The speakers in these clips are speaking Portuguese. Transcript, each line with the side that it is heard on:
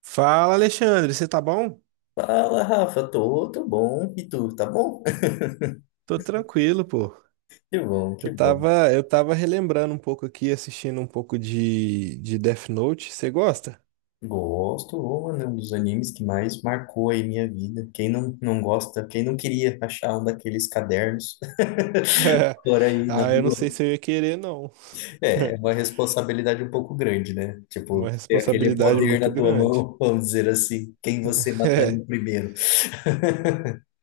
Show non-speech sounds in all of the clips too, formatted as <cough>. right: Fala, Alexandre, você tá bom?
left: Fala, Rafa, tô bom. E tu, tá bom? <laughs>
right: Tô tranquilo, pô.
left: Que bom, que
right: Eu
left: bom.
right: tava, eu tava relembrando um pouco aqui, assistindo um pouco de Death Note. Você gosta?
left: Gosto, ô, mano, é um dos animes que mais marcou aí minha vida. Quem não gosta, quem não queria achar um daqueles cadernos <laughs>
right: <laughs>
left: por aí na
right: Ah, eu não sei
left: rua?
right: se eu ia querer, não.
left: É
right: <laughs>
left: uma responsabilidade um pouco grande, né?
right: É
left: Tipo,
right: uma
left: ter aquele
right: responsabilidade
left: poder na
right: muito
left: tua
right: grande.
left: mão, <laughs> vamos dizer assim, quem você
right: <laughs> É,
left: mataria primeiro.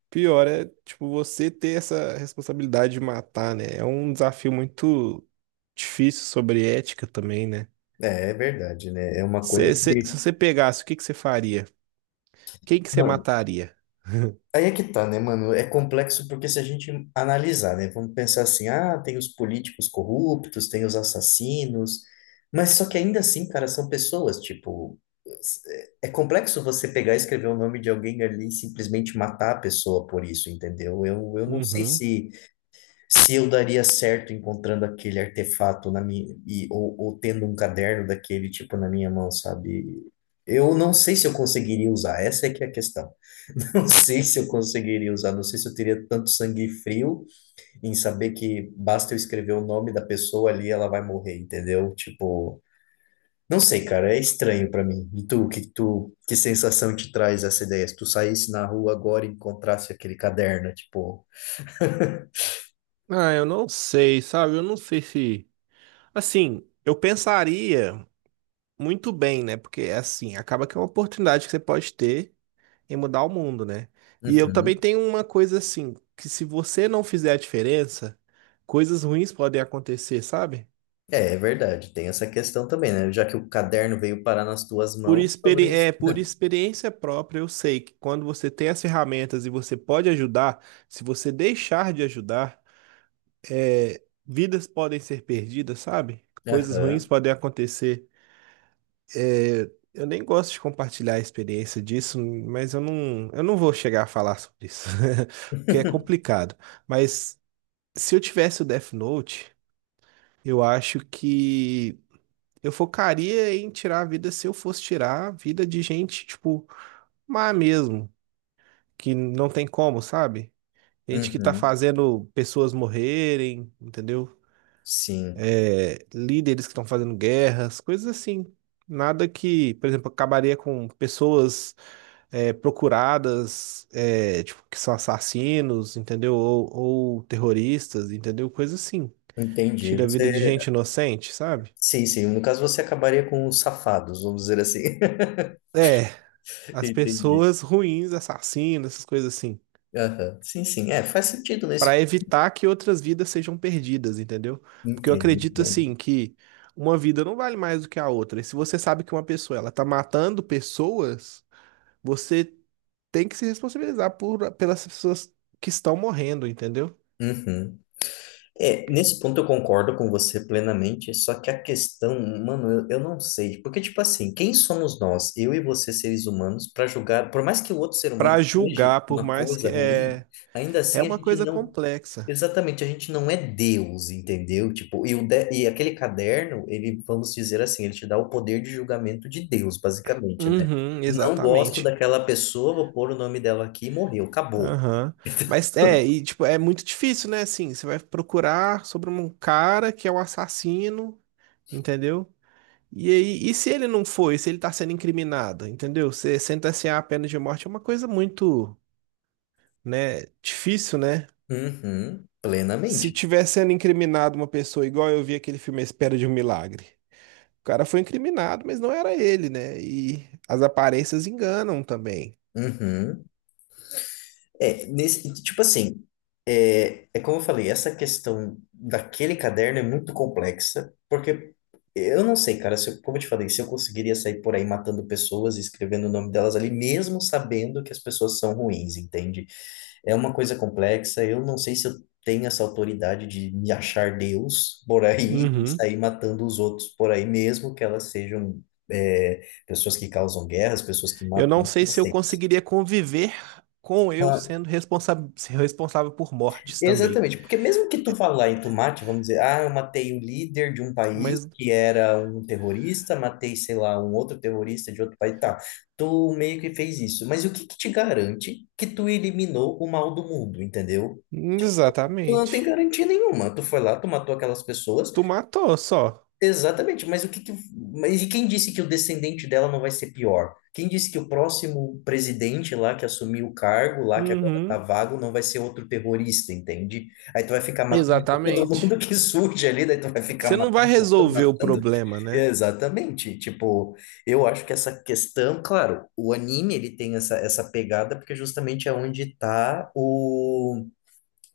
right: pior é, tipo, você ter essa responsabilidade de matar, né? É um desafio muito difícil sobre ética também, né?
left: É verdade, né? É uma coisa que,
right: Se você pegasse, o que que você faria? Quem que você
left: mano,
right: mataria? <laughs>
left: aí é que tá, né, mano? É complexo porque se a gente analisar, né, vamos pensar assim, tem os políticos corruptos, tem os assassinos, mas só que ainda assim, cara, são pessoas, tipo, é complexo você pegar e escrever o nome de alguém ali e simplesmente matar a pessoa por isso, entendeu? Eu não sei
right: Uhum.
left: se eu daria certo encontrando aquele artefato na minha ou tendo um caderno daquele tipo na minha mão, sabe? Eu não sei se eu conseguiria usar, essa é que é a questão. <laughs> Não sei se eu conseguiria usar, não sei se eu teria tanto sangue frio em saber que basta eu escrever o nome da pessoa ali, ela vai morrer, entendeu? Tipo, não sei, cara, é estranho pra mim. E tu, que sensação te traz essa ideia? Se tu saísse na rua agora e encontrasse aquele caderno, tipo,
right: Ah, eu não sei, sabe? Eu não sei se. Assim, eu pensaria muito bem, né? Porque, assim, acaba que é uma oportunidade que você pode ter em mudar o mundo, né? E eu
left: uhum.
right: também tenho uma coisa assim, que se você não fizer a diferença, coisas ruins podem acontecer, sabe?
left: É verdade, tem essa questão também, né? Já que o caderno veio parar nas tuas mãos, talvez.
right: É, por experiência própria, eu sei que quando você tem as ferramentas e você pode ajudar, se você deixar de ajudar, é, vidas podem ser perdidas, sabe? Coisas ruins
left: Aham.
right: podem acontecer. Eu nem gosto de compartilhar a experiência disso, mas eu não vou chegar a falar sobre isso, <laughs> porque é
left: <laughs>
right: complicado. Mas se eu tivesse o Death Note, eu acho que eu focaria em tirar a vida se eu fosse tirar a vida de gente, tipo, má mesmo, que não tem como, sabe? Gente que tá
left: Uhum.
right: fazendo pessoas morrerem, entendeu?
left: Sim,
right: É, líderes que estão fazendo guerras, coisas assim. Nada que, por exemplo, acabaria com pessoas é, procuradas, é, tipo, que são assassinos, entendeu? Ou terroristas, entendeu? Coisa assim.
left: entendi.
right: Tira a vida de
left: Você.
right: gente inocente, sabe?
left: Sim, sim. No caso, você acabaria com os safados, vamos dizer assim.
right: É,
left: <laughs>
right: as
left: Entendi.
right: pessoas <laughs> ruins, assassinos, essas coisas assim.
left: Aham. Sim, sim. É, faz sentido
right: Pra
left: nesse.
right: evitar que outras vidas sejam perdidas, entendeu? Porque eu
left: Entendo,
right: acredito,
left: entendo.
right: assim, que uma vida não vale mais do que a outra. E se você sabe que uma pessoa, ela tá matando pessoas, você tem que se responsabilizar por, pelas pessoas que estão morrendo, entendeu?
left: Uhum. É, nesse ponto eu concordo com você plenamente, só que a questão, mano, eu não sei, porque tipo assim, quem somos nós, eu e você seres humanos, para julgar, por mais que o outro ser humano
right: Para
left: seja
right: julgar, por
left: uma
right: mais que
left: coisa ruim,
right: é,
left: ainda
right: é
left: assim a
right: uma
left: gente
right: coisa
left: não,
right: complexa.
left: exatamente, a gente não é Deus, entendeu? Tipo, e aquele caderno, ele, vamos dizer assim, ele te dá o poder de julgamento de Deus, basicamente, né?
right: Uhum,
left: Não gosto
right: exatamente.
left: daquela pessoa, vou pôr o nome dela aqui e morreu, acabou.
right: Aham.
left: <laughs>
right: Mas é, e tipo, é muito difícil, né? Assim, você vai procurar sobre um cara que é um assassino, entendeu? E aí, e se ele não foi, se ele tá sendo incriminado, entendeu? Você sentenciar a pena de morte é uma coisa muito, né, difícil, né?
left: Uhum,
right: Se
left: plenamente.
right: tiver sendo incriminado uma pessoa igual eu vi aquele filme A Espera de um Milagre. O cara foi incriminado, mas não era ele, né? E as aparências enganam também.
left: Uhum. É, nesse, tipo assim, é como eu falei, essa questão daquele caderno é muito complexa, porque eu não sei, cara, se eu- como eu te falei, se eu conseguiria sair por aí matando pessoas e escrevendo o nome delas ali, mesmo sabendo que as pessoas são ruins, entende? É uma coisa complexa, eu não sei se eu tenho essa autoridade de me achar Deus por aí e
right: Uhum.
left: sair matando os outros por aí, mesmo que elas sejam, é, pessoas que causam guerras, pessoas que
right: Eu
left: matam,
right: não sei
left: não
right: se eu
left: sei.
right: conseguiria conviver com eu
left: Ah,
right: sendo responsável por mortes também.
left: exatamente, porque mesmo que tu falar em tu mate, vamos dizer, ah, eu matei o líder de um país
right: Mas,
left: que era um terrorista, matei, sei lá, um outro terrorista de outro país, tá, tu meio que fez isso, mas o que que te garante que tu eliminou o mal do mundo, entendeu? Tu não tem
right: exatamente.
left: garantia nenhuma, tu foi lá, tu matou aquelas pessoas,
right: Tu matou só.
left: exatamente, mas e quem disse que o descendente dela não vai ser pior? Quem disse que o próximo presidente lá que assumiu o cargo, lá que agora tá
right: Uhum.
left: vago, não vai ser outro terrorista, entende? Aí tu vai ficar matando <laughs> todo mundo
right: Exatamente.
left: que surge ali, daí tu vai ficar
right: Você não vai
left: matando, matando,
right: resolver o
left: matando.
right: problema, né?
left: Exatamente. Tipo, eu acho que essa questão, claro, o anime ele tem essa pegada porque justamente é onde tá o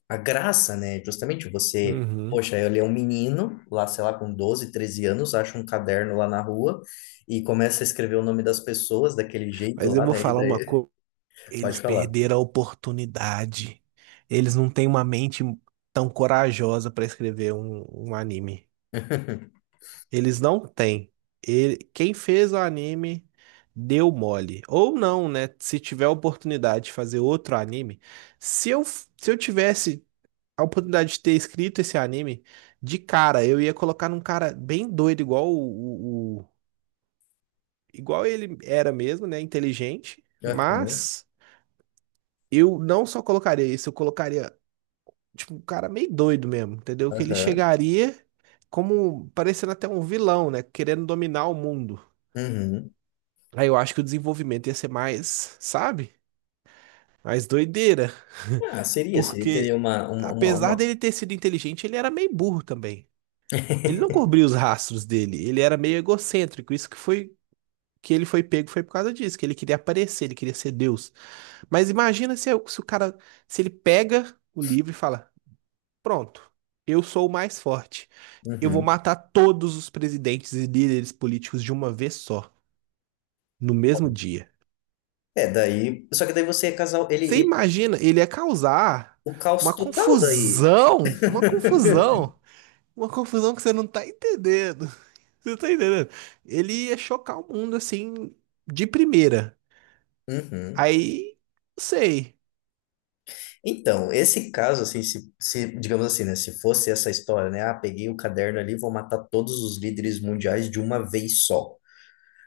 left: a graça, né? Justamente você,
right: Uhum.
left: poxa, ele é um menino, lá, sei lá, com 12 13 anos, acha um caderno lá na rua e começa a escrever o nome das pessoas daquele jeito
right: Mas eu
left: lá,
right: vou
left: né? E
right: falar uma
left: daí,
right: coisa.
left: <laughs>
right: Eles
left: pode falar.
right: perderam a oportunidade. Eles não têm uma mente tão corajosa para escrever um anime.
left: <laughs>
right: Eles não têm. Ele, quem fez o anime deu mole. Ou não, né? Se tiver a oportunidade de fazer outro anime, se eu tivesse a oportunidade de ter escrito esse anime, de cara, eu ia colocar num cara bem doido, igual igual ele era mesmo, né? Inteligente.
left: Aham,
right: Mas eu não só colocaria isso, eu colocaria, tipo, um cara meio doido mesmo, entendeu? Que ele
left: aham,
right: chegaria como parecendo até um vilão, né? Querendo dominar o mundo.
left: uhum.
right: Aí eu acho que o desenvolvimento ia ser mais, sabe? Mais doideira.
left: Ah,
right: <laughs>
left: seria, seria, teria
right: Porque,
left: uma, uma, uma,
right: apesar
left: uma-
right: dele ter sido inteligente, ele era meio burro também. Ele não
left: <laughs>
right: cobria os rastros dele, ele era meio egocêntrico. Isso que foi que ele foi pego foi por causa disso, que ele queria aparecer, ele queria ser Deus. Mas imagina se o cara, se ele pega o livro e fala: "Pronto, eu sou o mais forte. Eu vou
left: Uhum.
right: matar todos os presidentes e líderes políticos de uma vez só, no mesmo dia."
left: É, daí, só que daí você é casal, ele,
right: Você
left: ele-
right: imagina, ele ia causar
left: O caos
right: uma
left: total daí.
right: confusão, uma
left: <laughs>
right: confusão, uma confusão que você não tá entendendo. <laughs> Você não tá entendendo? Ele ia chocar o mundo assim, de primeira.
left: Uhum.
right: Aí, não sei.
left: Então, esse caso, assim, se, digamos assim, né, se fosse essa história, né, ah, peguei o caderno ali, vou matar todos os líderes mundiais de uma vez só.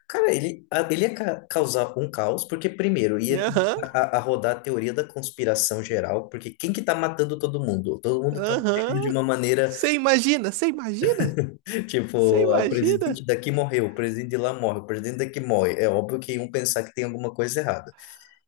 left: Cara, ele ia causar um caos, porque primeiro ia
right: Aham,
left: começar a rodar a teoria da conspiração geral, porque quem que tá matando todo mundo? Todo mundo tá morrendo de
right: aham.
left: uma maneira,
right: Você imagina, você imagina,
left: <laughs>
right: você
left: tipo, "Ah, o presidente
right: imagina.
left: daqui morreu, o presidente de lá morre, o presidente daqui morre. É óbvio que iam pensar que tem alguma coisa errada."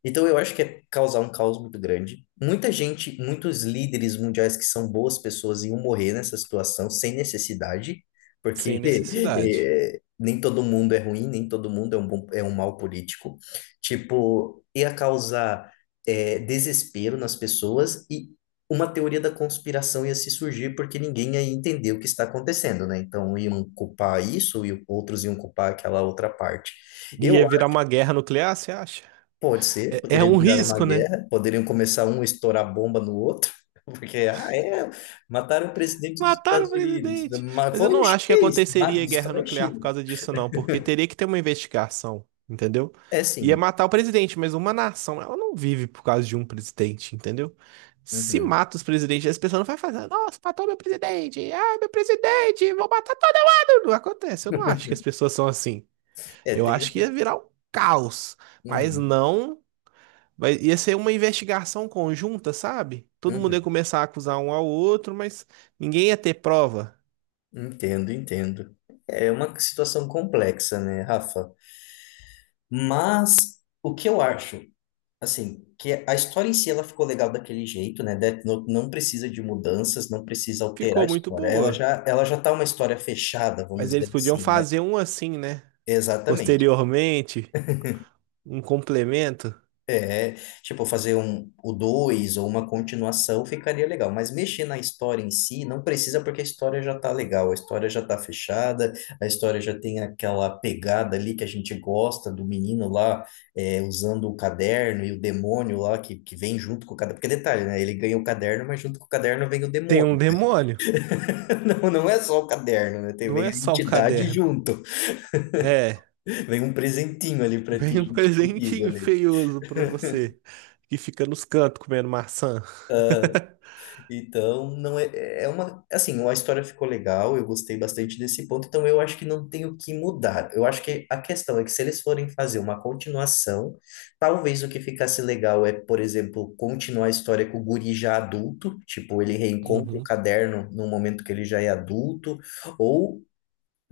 left: Então eu acho que é causar um caos muito grande. Muita gente, muitos líderes mundiais que são boas pessoas iam morrer nessa situação sem necessidade, porque
right: Sem
left: <laughs>
right: necessidade.
left: nem todo mundo é ruim, nem todo mundo é um bom, é um mau político. Tipo, ia causar desespero nas pessoas e uma teoria da conspiração ia se surgir porque ninguém ia entender o que está acontecendo, né? Então iam culpar isso e outros iam culpar aquela outra parte. Eu
right: Ia virar uma guerra nuclear, você acha?
left: pode ser,
right: É, é
left: poderia
right: um
left: virar uma
right: risco, né?
left: guerra, poderiam começar um a estourar bomba no outro, <laughs> porque, ah, é, mataram o presidente dos
right: Mataram o
left: Estados Unidos,
right: presidente.
left: mas
right: Mas eu
left: foi o
right: não acho que
left: chinês, ah,
right: aconteceria guerra
left: destrói a
right: nuclear por
left: China.
right: causa disso, não, porque teria que ter uma investigação, entendeu?
left: É
right: Ia
left: sim,
right: matar o presidente, mas uma nação, ela não vive por causa de um presidente, entendeu? Se
left: uhum.
right: mata os presidentes, as pessoas não vai fazer, nossa, matou meu presidente, ah, meu presidente, vou matar todo mundo. Não acontece, eu não acho que as pessoas são assim.
left: É,
right: Eu
left: tem
right: acho que
left: essa.
right: ia virar um caos, mas
left: Uhum,
right: não. Ia ser uma investigação conjunta, sabe? Todo mundo
left: uhum.
right: ia começar a acusar um ao outro, mas ninguém ia ter prova.
left: Entendo, entendo. É uma situação complexa, né, Rafa? Mas o que eu acho? Assim, que a história em si ela ficou legal daquele jeito, né? Death Note não precisa de mudanças, não precisa alterar a
right: Ficou muito
left: história. Ela
right: boa.
left: já, ela já tá uma história fechada,
right: Mas
left: vamos
right: eles
left: dizer
right: podiam
left: assim, né?
right: fazer um assim, né?
left: Exatamente.
right: Posteriormente, um complemento.
left: É, tipo, fazer um, o dois ou uma continuação ficaria legal, mas mexer na história em si não precisa porque a história já tá legal, a história já tá fechada, a história já tem aquela pegada ali que a gente gosta do menino lá é, usando o caderno e o demônio lá que vem junto com o caderno, porque detalhe, né? Ele ganha o caderno, mas junto com o caderno vem o
right: Tem
left: demônio.
right: um demônio.
left: <laughs> Não é só o caderno, né? Tem,
right: Não
left: vem
right: é
left: a
right: só o
left: entidade
right: caderno.
left: junto,
right: É,
left: vem um presentinho ali pra ti
right: vem um <laughs>
left: junto contigo
right: presentinho
left: ali.
right: feioso pra você, que fica nos cantos comendo maçã. <laughs>
left: Então, não é, é uma, assim, a história ficou legal, eu gostei bastante desse ponto, então eu acho que não tem o que mudar. Eu acho que a questão é que se eles forem fazer uma continuação, talvez o que ficasse legal é, por exemplo, continuar a história com o guri já adulto, tipo, ele reencontra o
right: Uhum,
left: caderno no momento que ele já é adulto, ou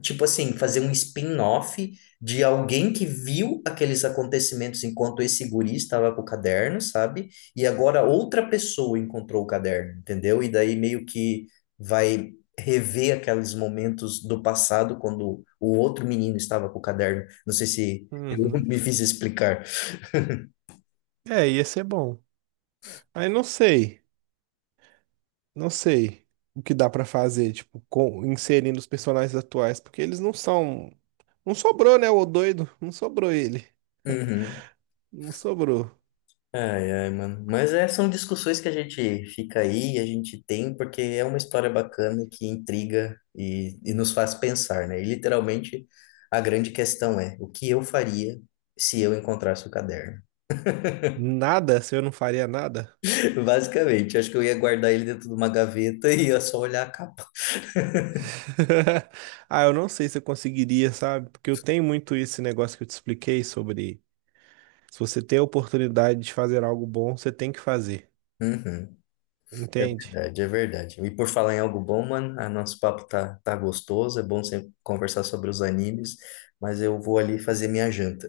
left: tipo assim, fazer um spin-off de alguém que viu aqueles acontecimentos enquanto esse guri estava com o caderno, sabe? E agora outra pessoa encontrou o caderno, entendeu? E daí meio que vai rever aqueles momentos do passado quando o outro menino estava com o caderno. Não sei se eu <laughs>
right: uhum.
left: me fiz explicar.
right: É, ia ser bom. Aí não sei. Não sei o que dá pra fazer, tipo, com, inserindo os personagens atuais, porque eles não são. Não sobrou, né, o doido? Não sobrou ele.
left: Uhum.
right: Não sobrou.
left: Ai, ai, mano. Mas é, são discussões que a gente fica aí, a gente tem, porque é uma história bacana que intriga e nos faz pensar, né? E literalmente a grande questão é o que eu faria se eu encontrasse o caderno?
right: Nada, se eu não faria nada.
left: <laughs> Basicamente, acho que eu ia guardar ele dentro de uma gaveta e ia só olhar a capa.
right: <laughs> Ah, eu não sei se eu conseguiria, sabe? Porque eu tenho muito esse negócio que eu te expliquei sobre se você tem a oportunidade de fazer algo bom, você tem que fazer.
left: Uhum. É
right: Entende?
left: verdade, é verdade. E por falar em algo bom, mano, a nosso papo tá gostoso, é bom sempre conversar sobre os animes, mas eu vou ali fazer minha janta.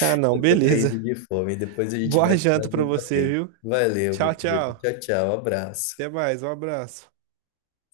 right: Ah, não,
left: Eu tô caindo
right: beleza.
left: de fome, depois a gente
right: Boa
left: bate
right: janta
left: mais
right: pra
left: um
right: você,
left: papinho.
right: viu?
left: Valeu,
right: Tchau,
left: meu querido.
right: tchau.
left: Tchau, tchau, abraço.
right: Até mais, um abraço.